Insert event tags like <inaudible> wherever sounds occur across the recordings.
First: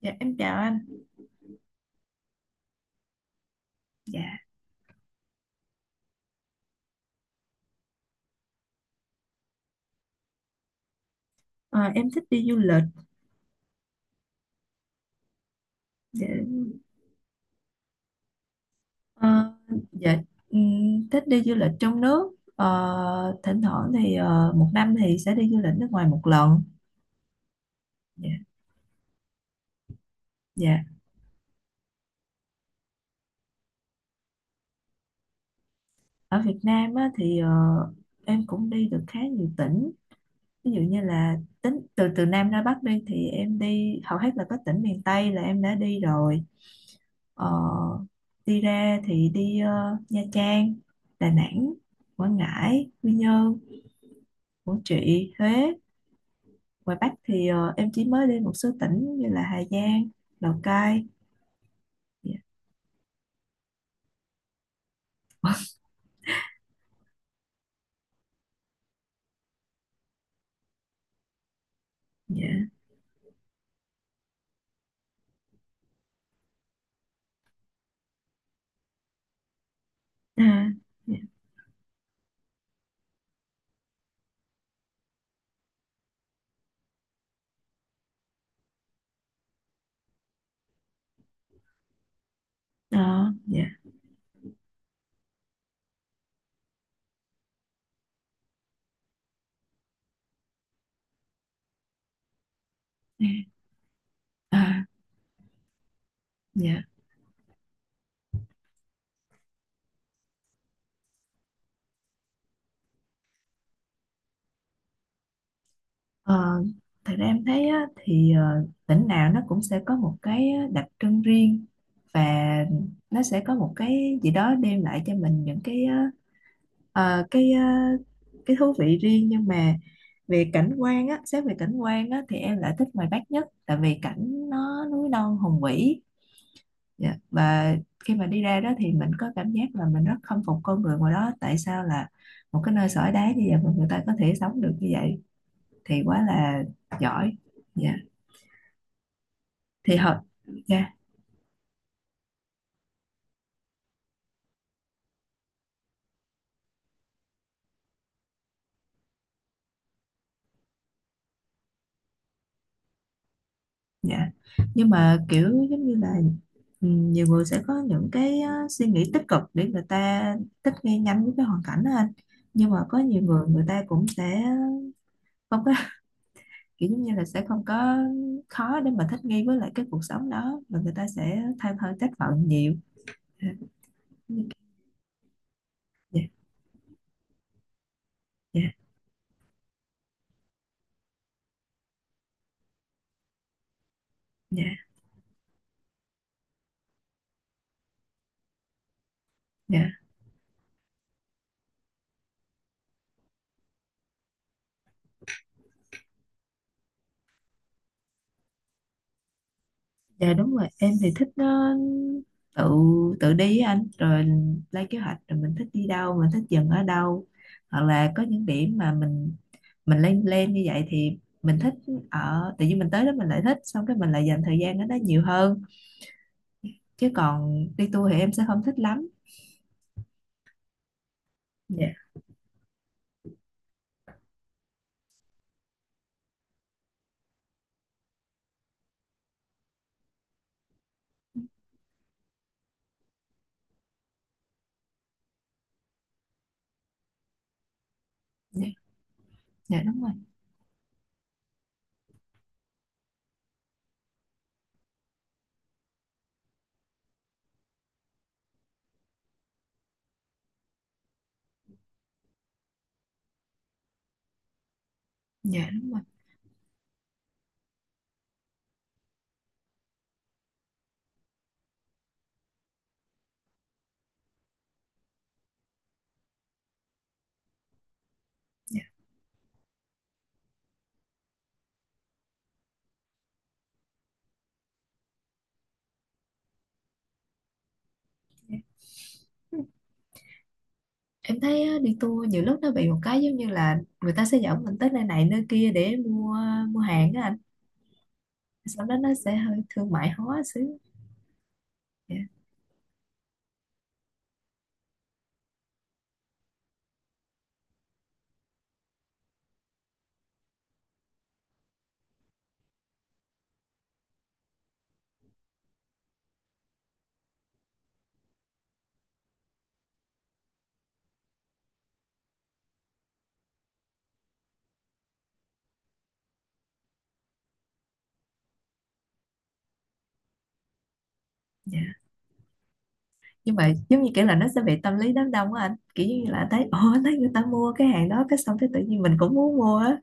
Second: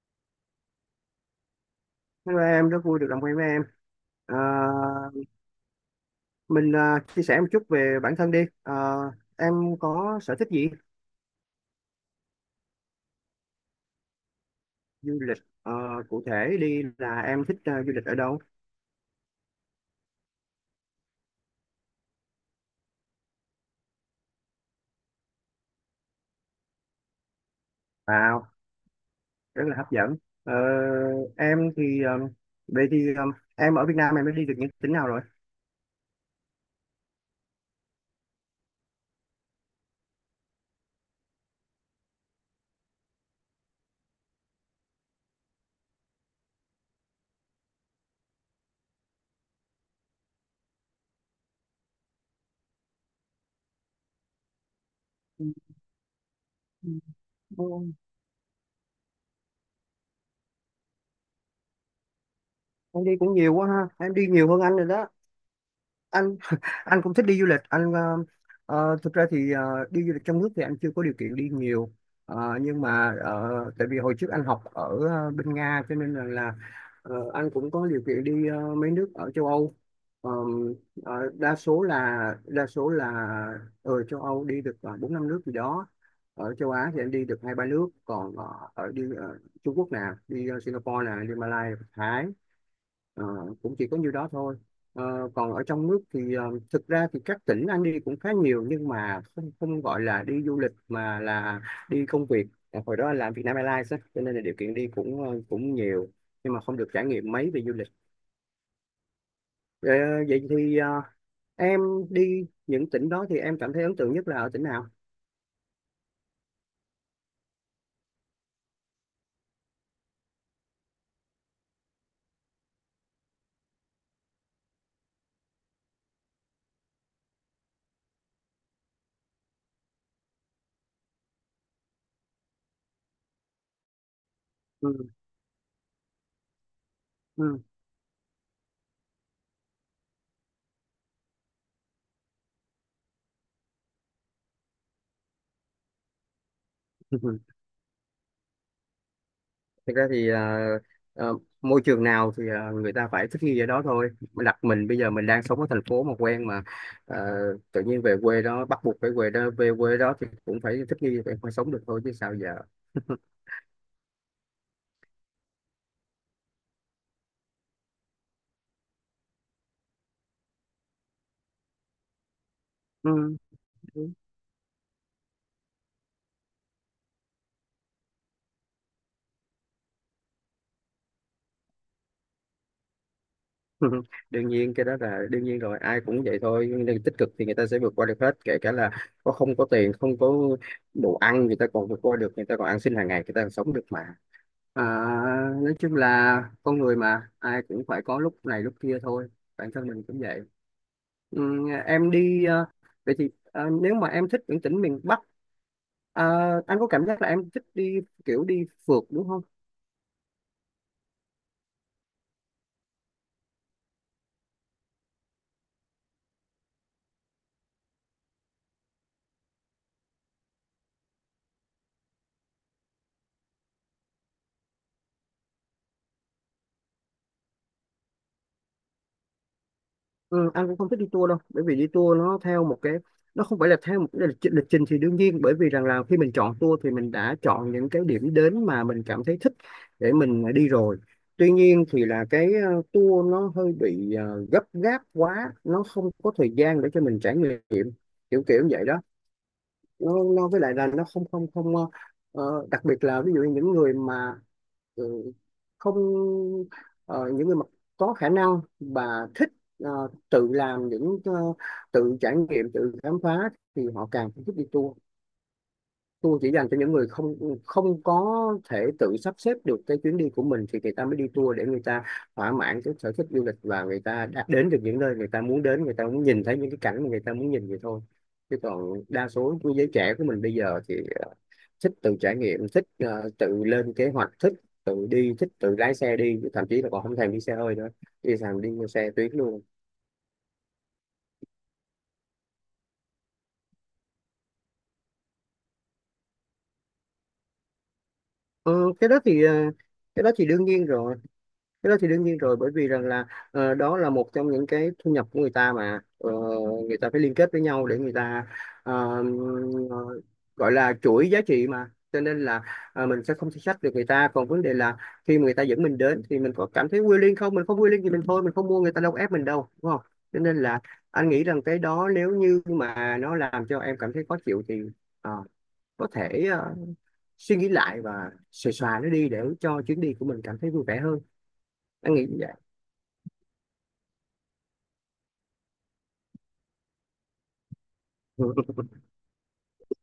Dạ em chào anh. Hello em, rất vui được làm quen với em. À, Dạ, mình chia sẻ một chút về bản thân đi. Em có sở thích gì? ờ, em thích đi du lịch. Du lịch. À, Cụ Dạ, thể đi là em thích du lịch ở đâu? ờ, dạ, thích đi du lịch trong nước. Ờ, Thỉnh thoảng thì một năm thì sẽ đi du lịch nước ngoài một lần. Dạ, Wow, rất là hấp dẫn. Ờ, dạ. em thì vậy thì em ở Việt Nam em đã đi được những tỉnh nào rồi? Ở Việt Nam á, thì em cũng đi được khá nhiều tỉnh. Ví dụ như là tính từ từ Nam ra Bắc đi thì em đi hầu hết là các tỉnh miền Tây là em đã đi rồi. Ờ, Đi ra thì đi Nha Trang, Đà Nẵng, Quảng Ngãi, Quy Nhơn. Của chị Ừ, Huế, ngoài Bắc thì em ừ, chỉ mới đi một số tỉnh như là Hà Giang, Lào Cai. Dạ, Em đi cũng nhiều quá ha. Em đi nhiều hơn anh rồi đó. Anh <laughs> anh cũng thích đi du lịch anh ờ, Thực ra thì đi du lịch trong nước thì anh chưa có điều kiện đi nhiều. dạ, Nhưng mà tại vì hồi trước anh học ở bên Nga cho nên là anh cũng có điều kiện đi mấy nước ở châu Âu. à, Ờm, dạ, Đa số là đa số là ở châu Âu đi được 4 5 nước gì đó, ở châu Á thì anh đi được 2 3 nước, còn ở đi Trung Quốc nè, đi Singapore nè, đi Malaysia, Thái. Ờ, ờ, dạ, Cũng chỉ có nhiêu đó thôi. Còn ở trong nước thì thực ra thì các tỉnh anh đi cũng khá nhiều, nhưng mà không không gọi là đi du lịch mà là đi công việc. Ờ, Hồi đó anh làm Vietnam Airlines á, cho nên là điều kiện à, đi cũng cũng nhiều, nhưng mà không dạ, được trải nghiệm mấy về du lịch. Ờ, Vậy thì em đi những tỉnh đó thì em cảm thấy ấn tượng nhất là ở tỉnh nào? ờ. Thật ra em thấy á, thì tỉnh nào nó cũng sẽ có một cái đặc trưng riêng, và nó sẽ có một cái gì đó đem lại cho mình những cái ờ, ờ, cái thú vị riêng, nhưng mà về cảnh quan á xét về cảnh quan á thì em lại thích ngoài Bắc nhất, tại vì cảnh nó ừ, núi non hùng vĩ. Dạ. ừ. Và khi mà đi ra đó thì mình có cảm giác là mình rất khâm phục con người ngoài đó, tại sao là một cái nơi sỏi đá như vậy mà người ta có thể sống được như vậy thì quá là giỏi. <laughs> Dạ, thì Thực ra họ. thì Dạ, à, môi trường nào thì người ta phải thích nghi ở đó thôi. Đặt mình bây giờ mình đang sống ở thành phố mà quen mà à, tự nhiên về quê đó, bắt buộc phải về đó, về quê đó thì cũng phải thích nghi, phải sống được thôi chứ sao giờ. <laughs> dạ. Nhưng mà kiểu giống như là, nhiều người sẽ có những cái suy nghĩ tích cực để người ta thích nghi nhanh với cái hoàn cảnh đó anh. Nhưng mà có ừ. nhiều người, người ta cũng sẽ không có <laughs> kiểu giống như là sẽ không có, khó để mà thích nghi với lại cái cuộc sống đó, và người ta sẽ than thở, trách phận nhiều. <laughs> Dạ Đương nhiên cái đó là đương nhiên rồi, ai cũng vậy thôi, nhưng nếu tích cực thì người ta sẽ vượt qua được hết, kể dạ, cả là có không có tiền, không có đồ ăn người ta còn vượt qua được, người ta còn ăn xin hàng ngày người ta còn sống được mà. dạ, À, nói chung là con người mà ai cũng phải có lúc này lúc kia thôi, bản thân dạ. mình cũng vậy. Em đi vậy thì nếu mà em thích những tỉnh miền Bắc ờ, anh có cảm giác là em thích đi kiểu đi phượt đúng không? Dạ, đúng rồi, em thì thích tự tự đi á anh, rồi lên kế hoạch, rồi mình thích đi đâu, mình thích dừng ở đâu, hoặc là có những điểm mà mình lên lên như vậy thì mình thích. Ở tự nhiên mình tới đó, mình lại thích, xong cái mình lại dành thời gian ở đó nhiều hơn. Chứ còn đi tour thì em sẽ không thích lắm. Ừ, anh cũng không thích đi tour đâu, bởi vì đi Dạ, tour nó theo một cái, nó không phải là theo một cái lịch trình thì đương nhiên, bởi vì rằng là khi mình chọn tour thì mình đã chọn những cái điểm đến mà mình cảm thấy thích để mình đi rồi. Tuy nhiên thì là cái tour nó hơi bị gấp gáp quá, nó không có thời gian để cho mình trải nghiệm, kiểu kiểu như dạ, vậy đó. dạ, đúng rồi. Nó với lại là nó không không không ờ, ờ, đặc biệt là ví dụ như những người mà ừ, không ờ, những người mà có khả năng và thích ờ, tự làm những tự trải nghiệm, tự khám phá thì họ càng thích đi tour. Dạ, đúng rồi. Tour chỉ dành cho những người không không có thể tự sắp xếp được cái chuyến đi của mình thì người ta mới đi tour, để người ta thỏa mãn cái sở thích du lịch và người ta đã đến được những nơi người ta muốn đến, người ta muốn nhìn thấy những cái cảnh mà người ta muốn nhìn vậy thôi. Chứ Dạ, còn đa số của giới trẻ của mình bây giờ thì ờ, thích tự trải nghiệm, thích tự lên kế hoạch, thích tự đi, thích tự lái xe đi, thậm chí là còn không thèm đi xe hơi nữa, đi dạ. thèm đi xe tuyến luôn. Em thấy á, đi tour nhiều lúc nó bị một cái giống như là người ta sẽ dẫn mình tới nơi này nơi kia để mua mua hàng á anh, sau Ừ, đó cái nó đó sẽ thì hơi thương mại cái đó hóa thì đương xíu. nhiên rồi. Cái đó thì Dạ, đương nhiên rồi, bởi vì rằng là đó là một trong những cái thu nhập của người ta mà. Ờ, Người ta phải liên kết với nhau để người ta ờ, ờ, gọi là chuỗi giá trị mà, cho nên là mình sẽ không thể sách được người ta, còn vấn đề là khi mà người ta dẫn mình đến thì mình có cảm thấy quyến liên không, mình không quyến liên thì mình thôi, mình không mua, người ta đâu có ép mình đâu đúng không. Cho nên là anh nghĩ rằng cái đó nếu như mà nó làm cho em cảm thấy khó chịu thì ờ, có thể suy nghĩ lại và xòe xòa nó đi để cho chuyến đi của mình cảm thấy vui vẻ hơn, dạ. anh nghĩ như vậy. Nhưng mà giống như kiểu là nó sẽ bị tâm lý đám đông á anh, kiểu như là thấy ồ, thấy người ta mua cái hàng đó, cái Ừ. xong cái tự nhiên mình cũng muốn mua á.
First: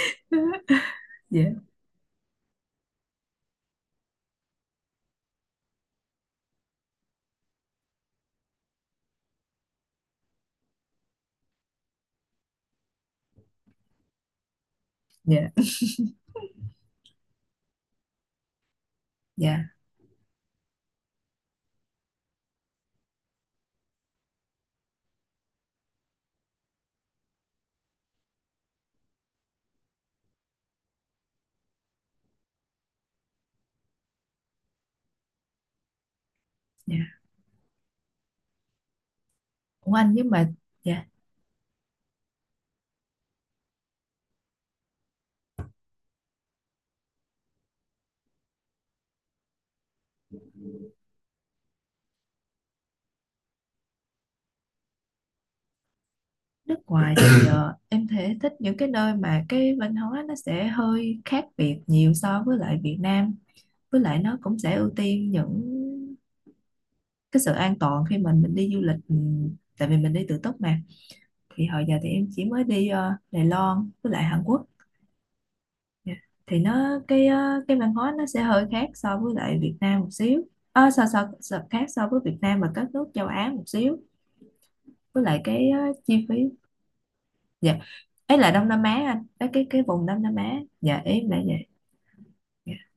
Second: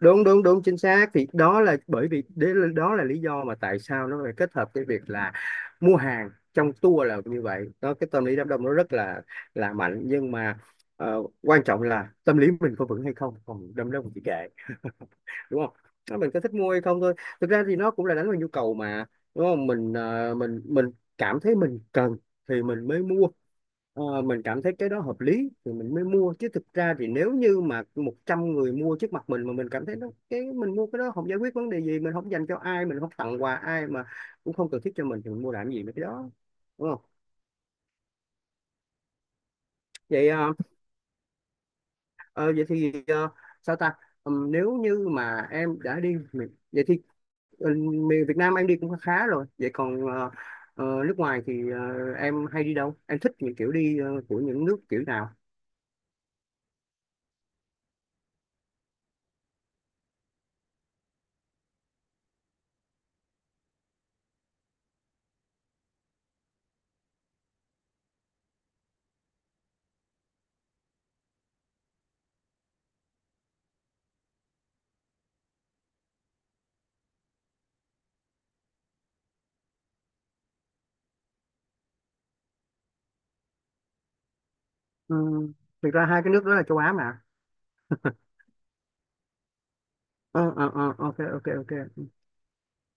đúng đúng đúng <laughs> chính xác, thì Dạ, đó là bởi vì đó là lý do mà tại sao nó phải kết hợp cái việc là mua hàng trong tour là như vậy đó. Cái tâm lý đám đông nó rất là mạnh, nhưng mà quan trọng là tâm lý mình có vững hay không, còn đám đông thì kệ. <laughs> dạ, Đúng không? Nó mình có thích mua hay không thôi. Thực ra thì nó cũng là đánh vào nhu cầu mà, đúng không? dạ, Mình mình cảm thấy mình cần thì mình mới mua. Ờ, mình cảm thấy cái đó hợp lý thì mình mới mua, chứ thực ra thì nếu như mà 100 người mua trước mặt mình mà mình cảm thấy nó, cái mình mua cái đó không giải quyết vấn đề gì, mình không dành cho ai, mình không tặng quà ai mà cũng không cần thiết cho mình thì mình mua làm gì mấy cái đó, đúng không? dạ. Ủa anh, vậy nhưng mà. ờ, Dạ. ờ, Vậy thì sao ta? Nếu như mà vậy thì ờ, miền Việt Nam em đi cũng khá rồi, vậy còn nước ngoài thì em hay đi đâu, em thích những kiểu đi của những nước kiểu nào? Nước ngoài thì em thể thích những cái nơi mà cái văn hóa nó sẽ hơi khác biệt nhiều so với lại Việt Nam, với lại nó cũng sẽ ưu tiên những cái sự an toàn khi mà mình đi du lịch, tại vì mình đi tự túc mà. Thì hồi giờ thì em chỉ mới đi Đài Loan với lại Hàn Quốc. Dạ. Thì nó cái cái văn hóa nó sẽ hơi khác so với lại Việt Nam một xíu. So khác so với Việt Nam và các nước châu Á một xíu. Với lại Ừm, cái Thực ra hai chi cái phí. nước đó là châu Á mà. Dạ. Ấy là Đông Nam Á anh, cái vùng Đông Nam Ờ Á. ờ ờ, Dạ, ok em lại ok vậy. ok. Dạ.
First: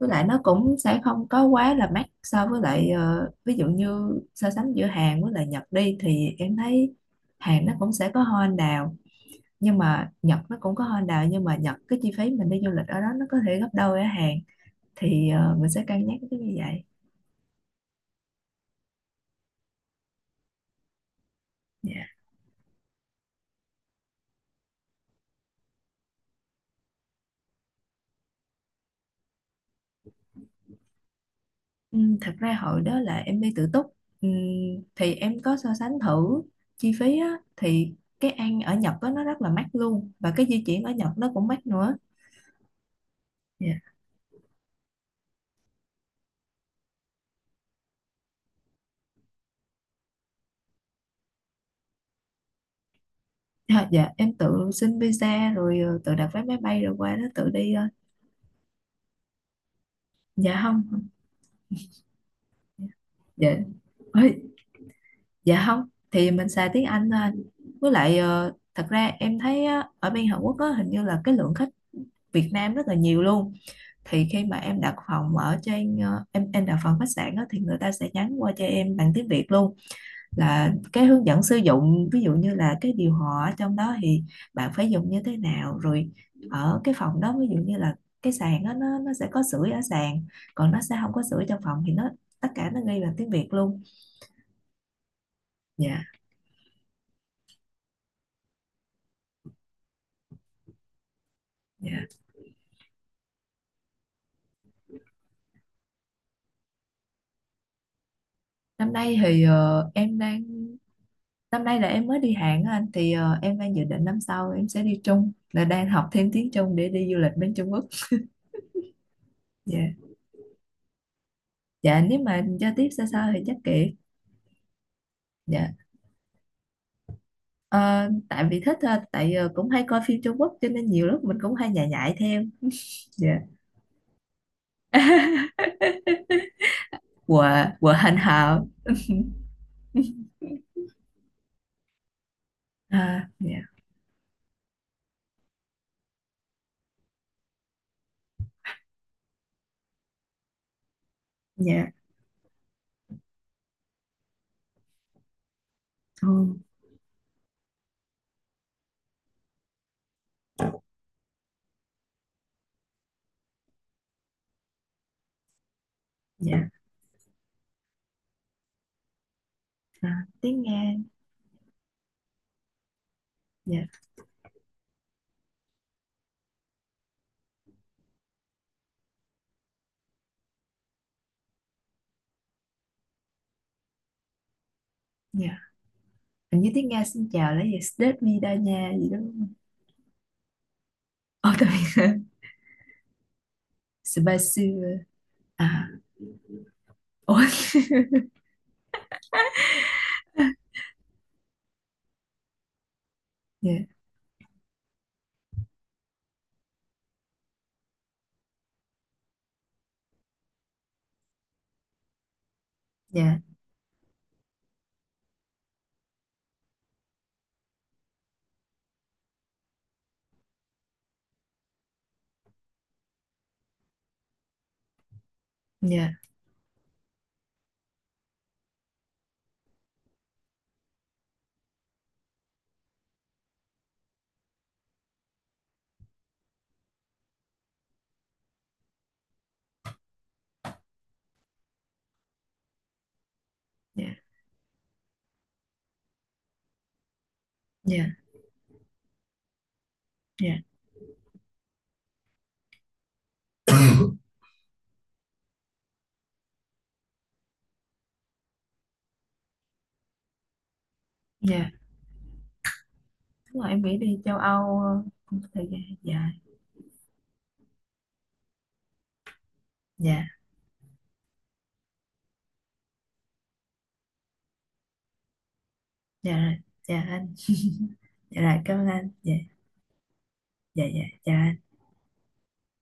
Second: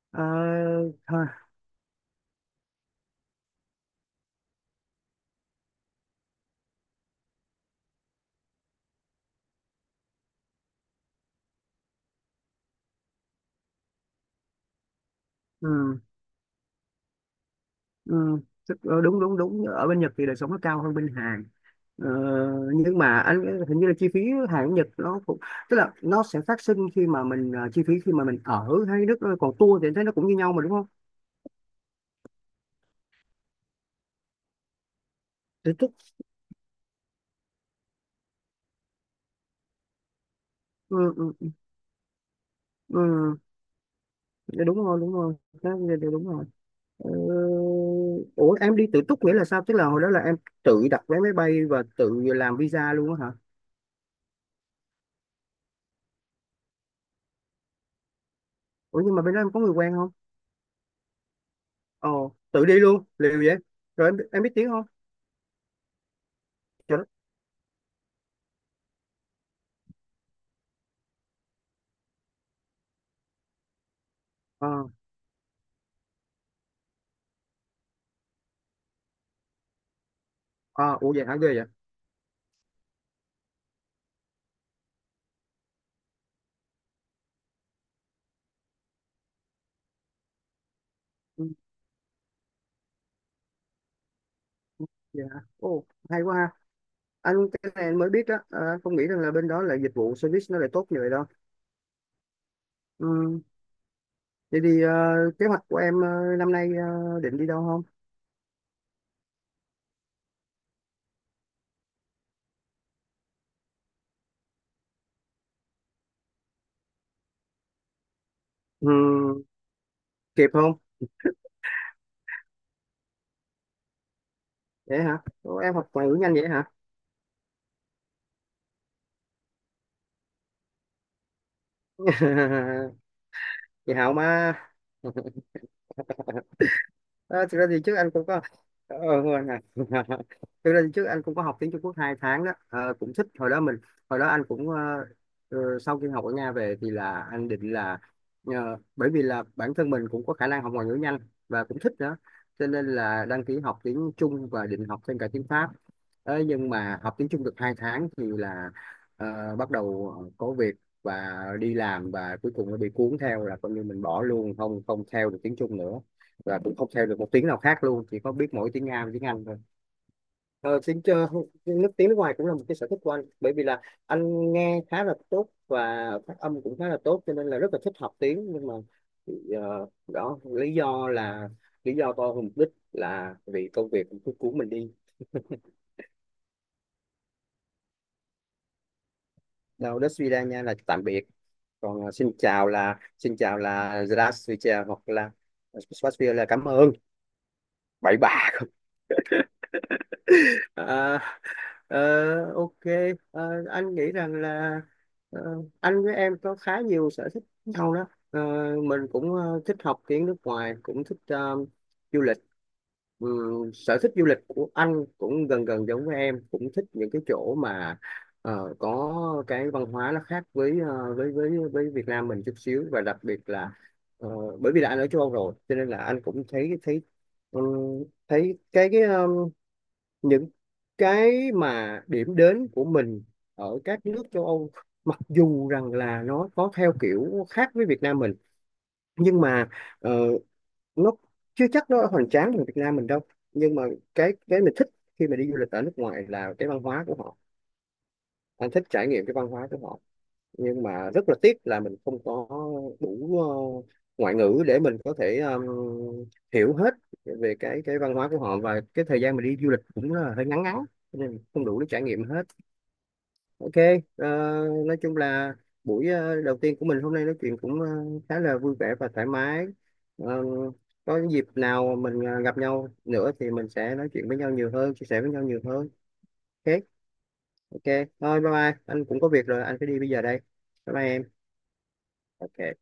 Với Ờ, lại nó cũng sẽ thôi. không có quá là mắc so với lại, ví dụ như so sánh giữa Hàn với lại Nhật đi thì em thấy Hàn nó cũng sẽ có hoa anh đào, nhưng mà Nhật nó cũng có Honda, nhưng mà Nhật cái chi phí mình đi du lịch ở đó nó có thể gấp đôi ở Hàn. Thì mình sẽ ừ, cân nhắc cái như vậy. ừ, Đúng đúng đúng, ở bên Nhật thì đời sống nó cao hơn bên Hàn. Ờ, Dạ. nhưng mà anh hình như là chi phí Hàn Nhật nó cũng, tức là nó sẽ phát sinh khi mà mình chi phí khi mà mình ở hay nước, còn tour thì anh thấy nó cũng như nhau mà đúng không? Ừ, Thật ra hồi đó là em đi tự túc, ừ, thì em có thì so tức sánh thử chi phí á, thì cái ăn ở Nhật á, nó rất là mắc luôn, và cái di chuyển ở ừ, Nhật nó cũng ừ, mắc nữa. ừ, Dạ. dạ đúng rồi đúng rồi. Đó, dạ, dạ, đúng rồi. Ờ, ủa em đi tự túc nghĩa là sao, tức là hồi đó là em tự đặt vé máy bay và tự làm visa luôn á hả? À, dạ em tự xin visa rồi tự đặt vé máy bay rồi qua đó tự đi ờ. Ủa nhưng mà bên đó em có người quen không? Dạ không. Ồ, tự đi Dạ. luôn, liều vậy. Dạ. Rồi Ôi. em biết tiếng không? Dạ không, thì mình xài tiếng Trời đất. Anh thôi. Với lại thật ra em thấy á, ở bên Hàn Quốc á, hình như là cái lượng khách Việt Nam rất là nhiều luôn. Thì khi mà Ờ, em đặt phòng ở trên em đặt phòng khách sạn á, thì người ta sẽ nhắn qua cho em bằng tiếng Việt luôn, là cái Ủa vậy hướng hả, dẫn ghê sử vậy. dụng, ví dụ như là cái điều hòa ở trong đó thì bạn phải dùng như thế nào, rồi ở cái phòng đó ví dụ như là cái sàn á, nó sẽ có sưởi ở sàn, còn nó sẽ không có Ừ, sưởi trong phòng, thì nó tất cả nó ghi bằng tiếng Việt luôn. vậy. Ồ, Dạ. hay quá ha. Anh, cái này anh mới biết đó, à, anh không nghĩ rằng là bên đó là dịch vụ service nó lại tốt như vậy đâu. Dạ. Ừ, vậy thì kế hoạch của em năm nay định đi đâu không? Năm nay thì em đang năm nay là em mới đi Hàn á anh, thì em đang dự định năm sau em sẽ đi Trung, là đang học thêm tiếng Trung để đi du lịch bên Trung Quốc. Ừ, Dạ. kịp không? Dạ, nếu mà giao tiếp xa xa thì chắc kệ. Vậy hả? Ủa, Dạ. em học ngoại ngữ nhanh vậy hả? Ờ, tại vì thích thôi, tại cũng hay coi phim Trung Quốc cho nên nhiều lúc mình cũng hay nhại nhại theo. <laughs> <laughs> Dạ. Chị Hảo mà. <laughs> Ờ, thực Của ra thì của trước anh hành cũng có hào. ờ, quên rồi. <laughs> Thực ra thì trước anh cũng có học tiếng Trung Quốc 2 tháng đó. Ờ, cũng thích. À, Hồi dạ. đó mình hồi đó anh cũng sau khi học ở Nga về thì là anh định là bởi vì là bản thân mình cũng có khả năng học ngoại ngữ nhanh và cũng Dạ. thích nữa, cho nên là đăng ký học tiếng Trung và định học thêm cả tiếng Pháp. Ờ, Ừ, nhưng mà học tiếng Trung được 2 tháng thì là bắt đầu có việc và đi làm, và cuối cùng nó bị cuốn theo, là coi như mình bỏ luôn, không không theo được tiếng Trung nữa và dạ. cũng không theo được một tiếng nào khác luôn, chỉ có biết mỗi tiếng Nga và tiếng Anh thôi. À, tiếng ờ, Nga. tiếng ờ, Tiếng nước ngoài cũng là một cái sở thích của anh, bởi vì là Dạ. anh nghe khá là tốt và phát âm cũng khá là tốt, cho nên là rất là thích học tiếng, nhưng mà đó lý do là lý do to hơn mục đích, là vì công việc cứ cuốn mình đi. Dạ. Hình như tiếng Nga xin chào là gì? Sdet vida nha gì đó, đúng không? Đâu đó suy ra nha là tạm biệt, Ồ, tại vì còn xin chào là Spicy, Zdravstvuyte, hoặc là à, Spasibo là cảm ơn. ôi. Bye bye. Ờ, ok. Ờ, Dạ, anh nghĩ rằng là anh với em có khá nhiều sở thích nhau đó. Ờ, mình cũng thích học tiếng nước ngoài, cũng thích du lịch. dạ, Sở thích du lịch của anh cũng gần gần giống với em, cũng thích những cái chỗ mà có cái văn hóa nó khác với với Việt Nam mình chút xíu, và đặc biệt là ờ, bởi vì là anh ở châu Âu rồi, cho nên là dạ, anh cũng thấy thấy thấy cái những cái mà điểm đến của mình ở các nước châu Âu, mặc dù rằng là nó có theo kiểu khác với Việt Nam mình, nhưng mà ờ, nó chưa chắc nó hoành tráng như Việt Nam mình đâu, nhưng mà dạ, cái mình thích khi mà đi du lịch ở nước ngoài là cái văn hóa của họ. dạ, Anh thích trải nghiệm cái văn hóa của họ, dạ. nhưng mà rất là tiếc là mình không có đủ ngoại ngữ để mình có thể hiểu hết về cái văn hóa của họ, và cái thời gian mình đi du lịch cũng là hơi ngắn ngắn, cho nên không Dạ đủ để trải nghiệm hết. đúng rồi, Ok. em nghĩ đi ờ, châu Âu nói chung cũng có là thời gian. buổi Dạ. Đầu tiên của mình hôm nay nói chuyện cũng khá là vui vẻ và thoải mái. Dạ, Ờ, có dịp nào mình gặp nhau nữa thì mình sẽ nói chuyện với nhau nhiều hơn, chia sẻ với nhau nhiều hơn. dạ rồi. Ok. Dạ anh. Ok, Dạ thôi bye rồi, bye, cảm ơn anh anh. cũng có Dạ, việc rồi, anh phải đi bây giờ đây. dạ. Bye Dạ, bye em. dạ. Ok.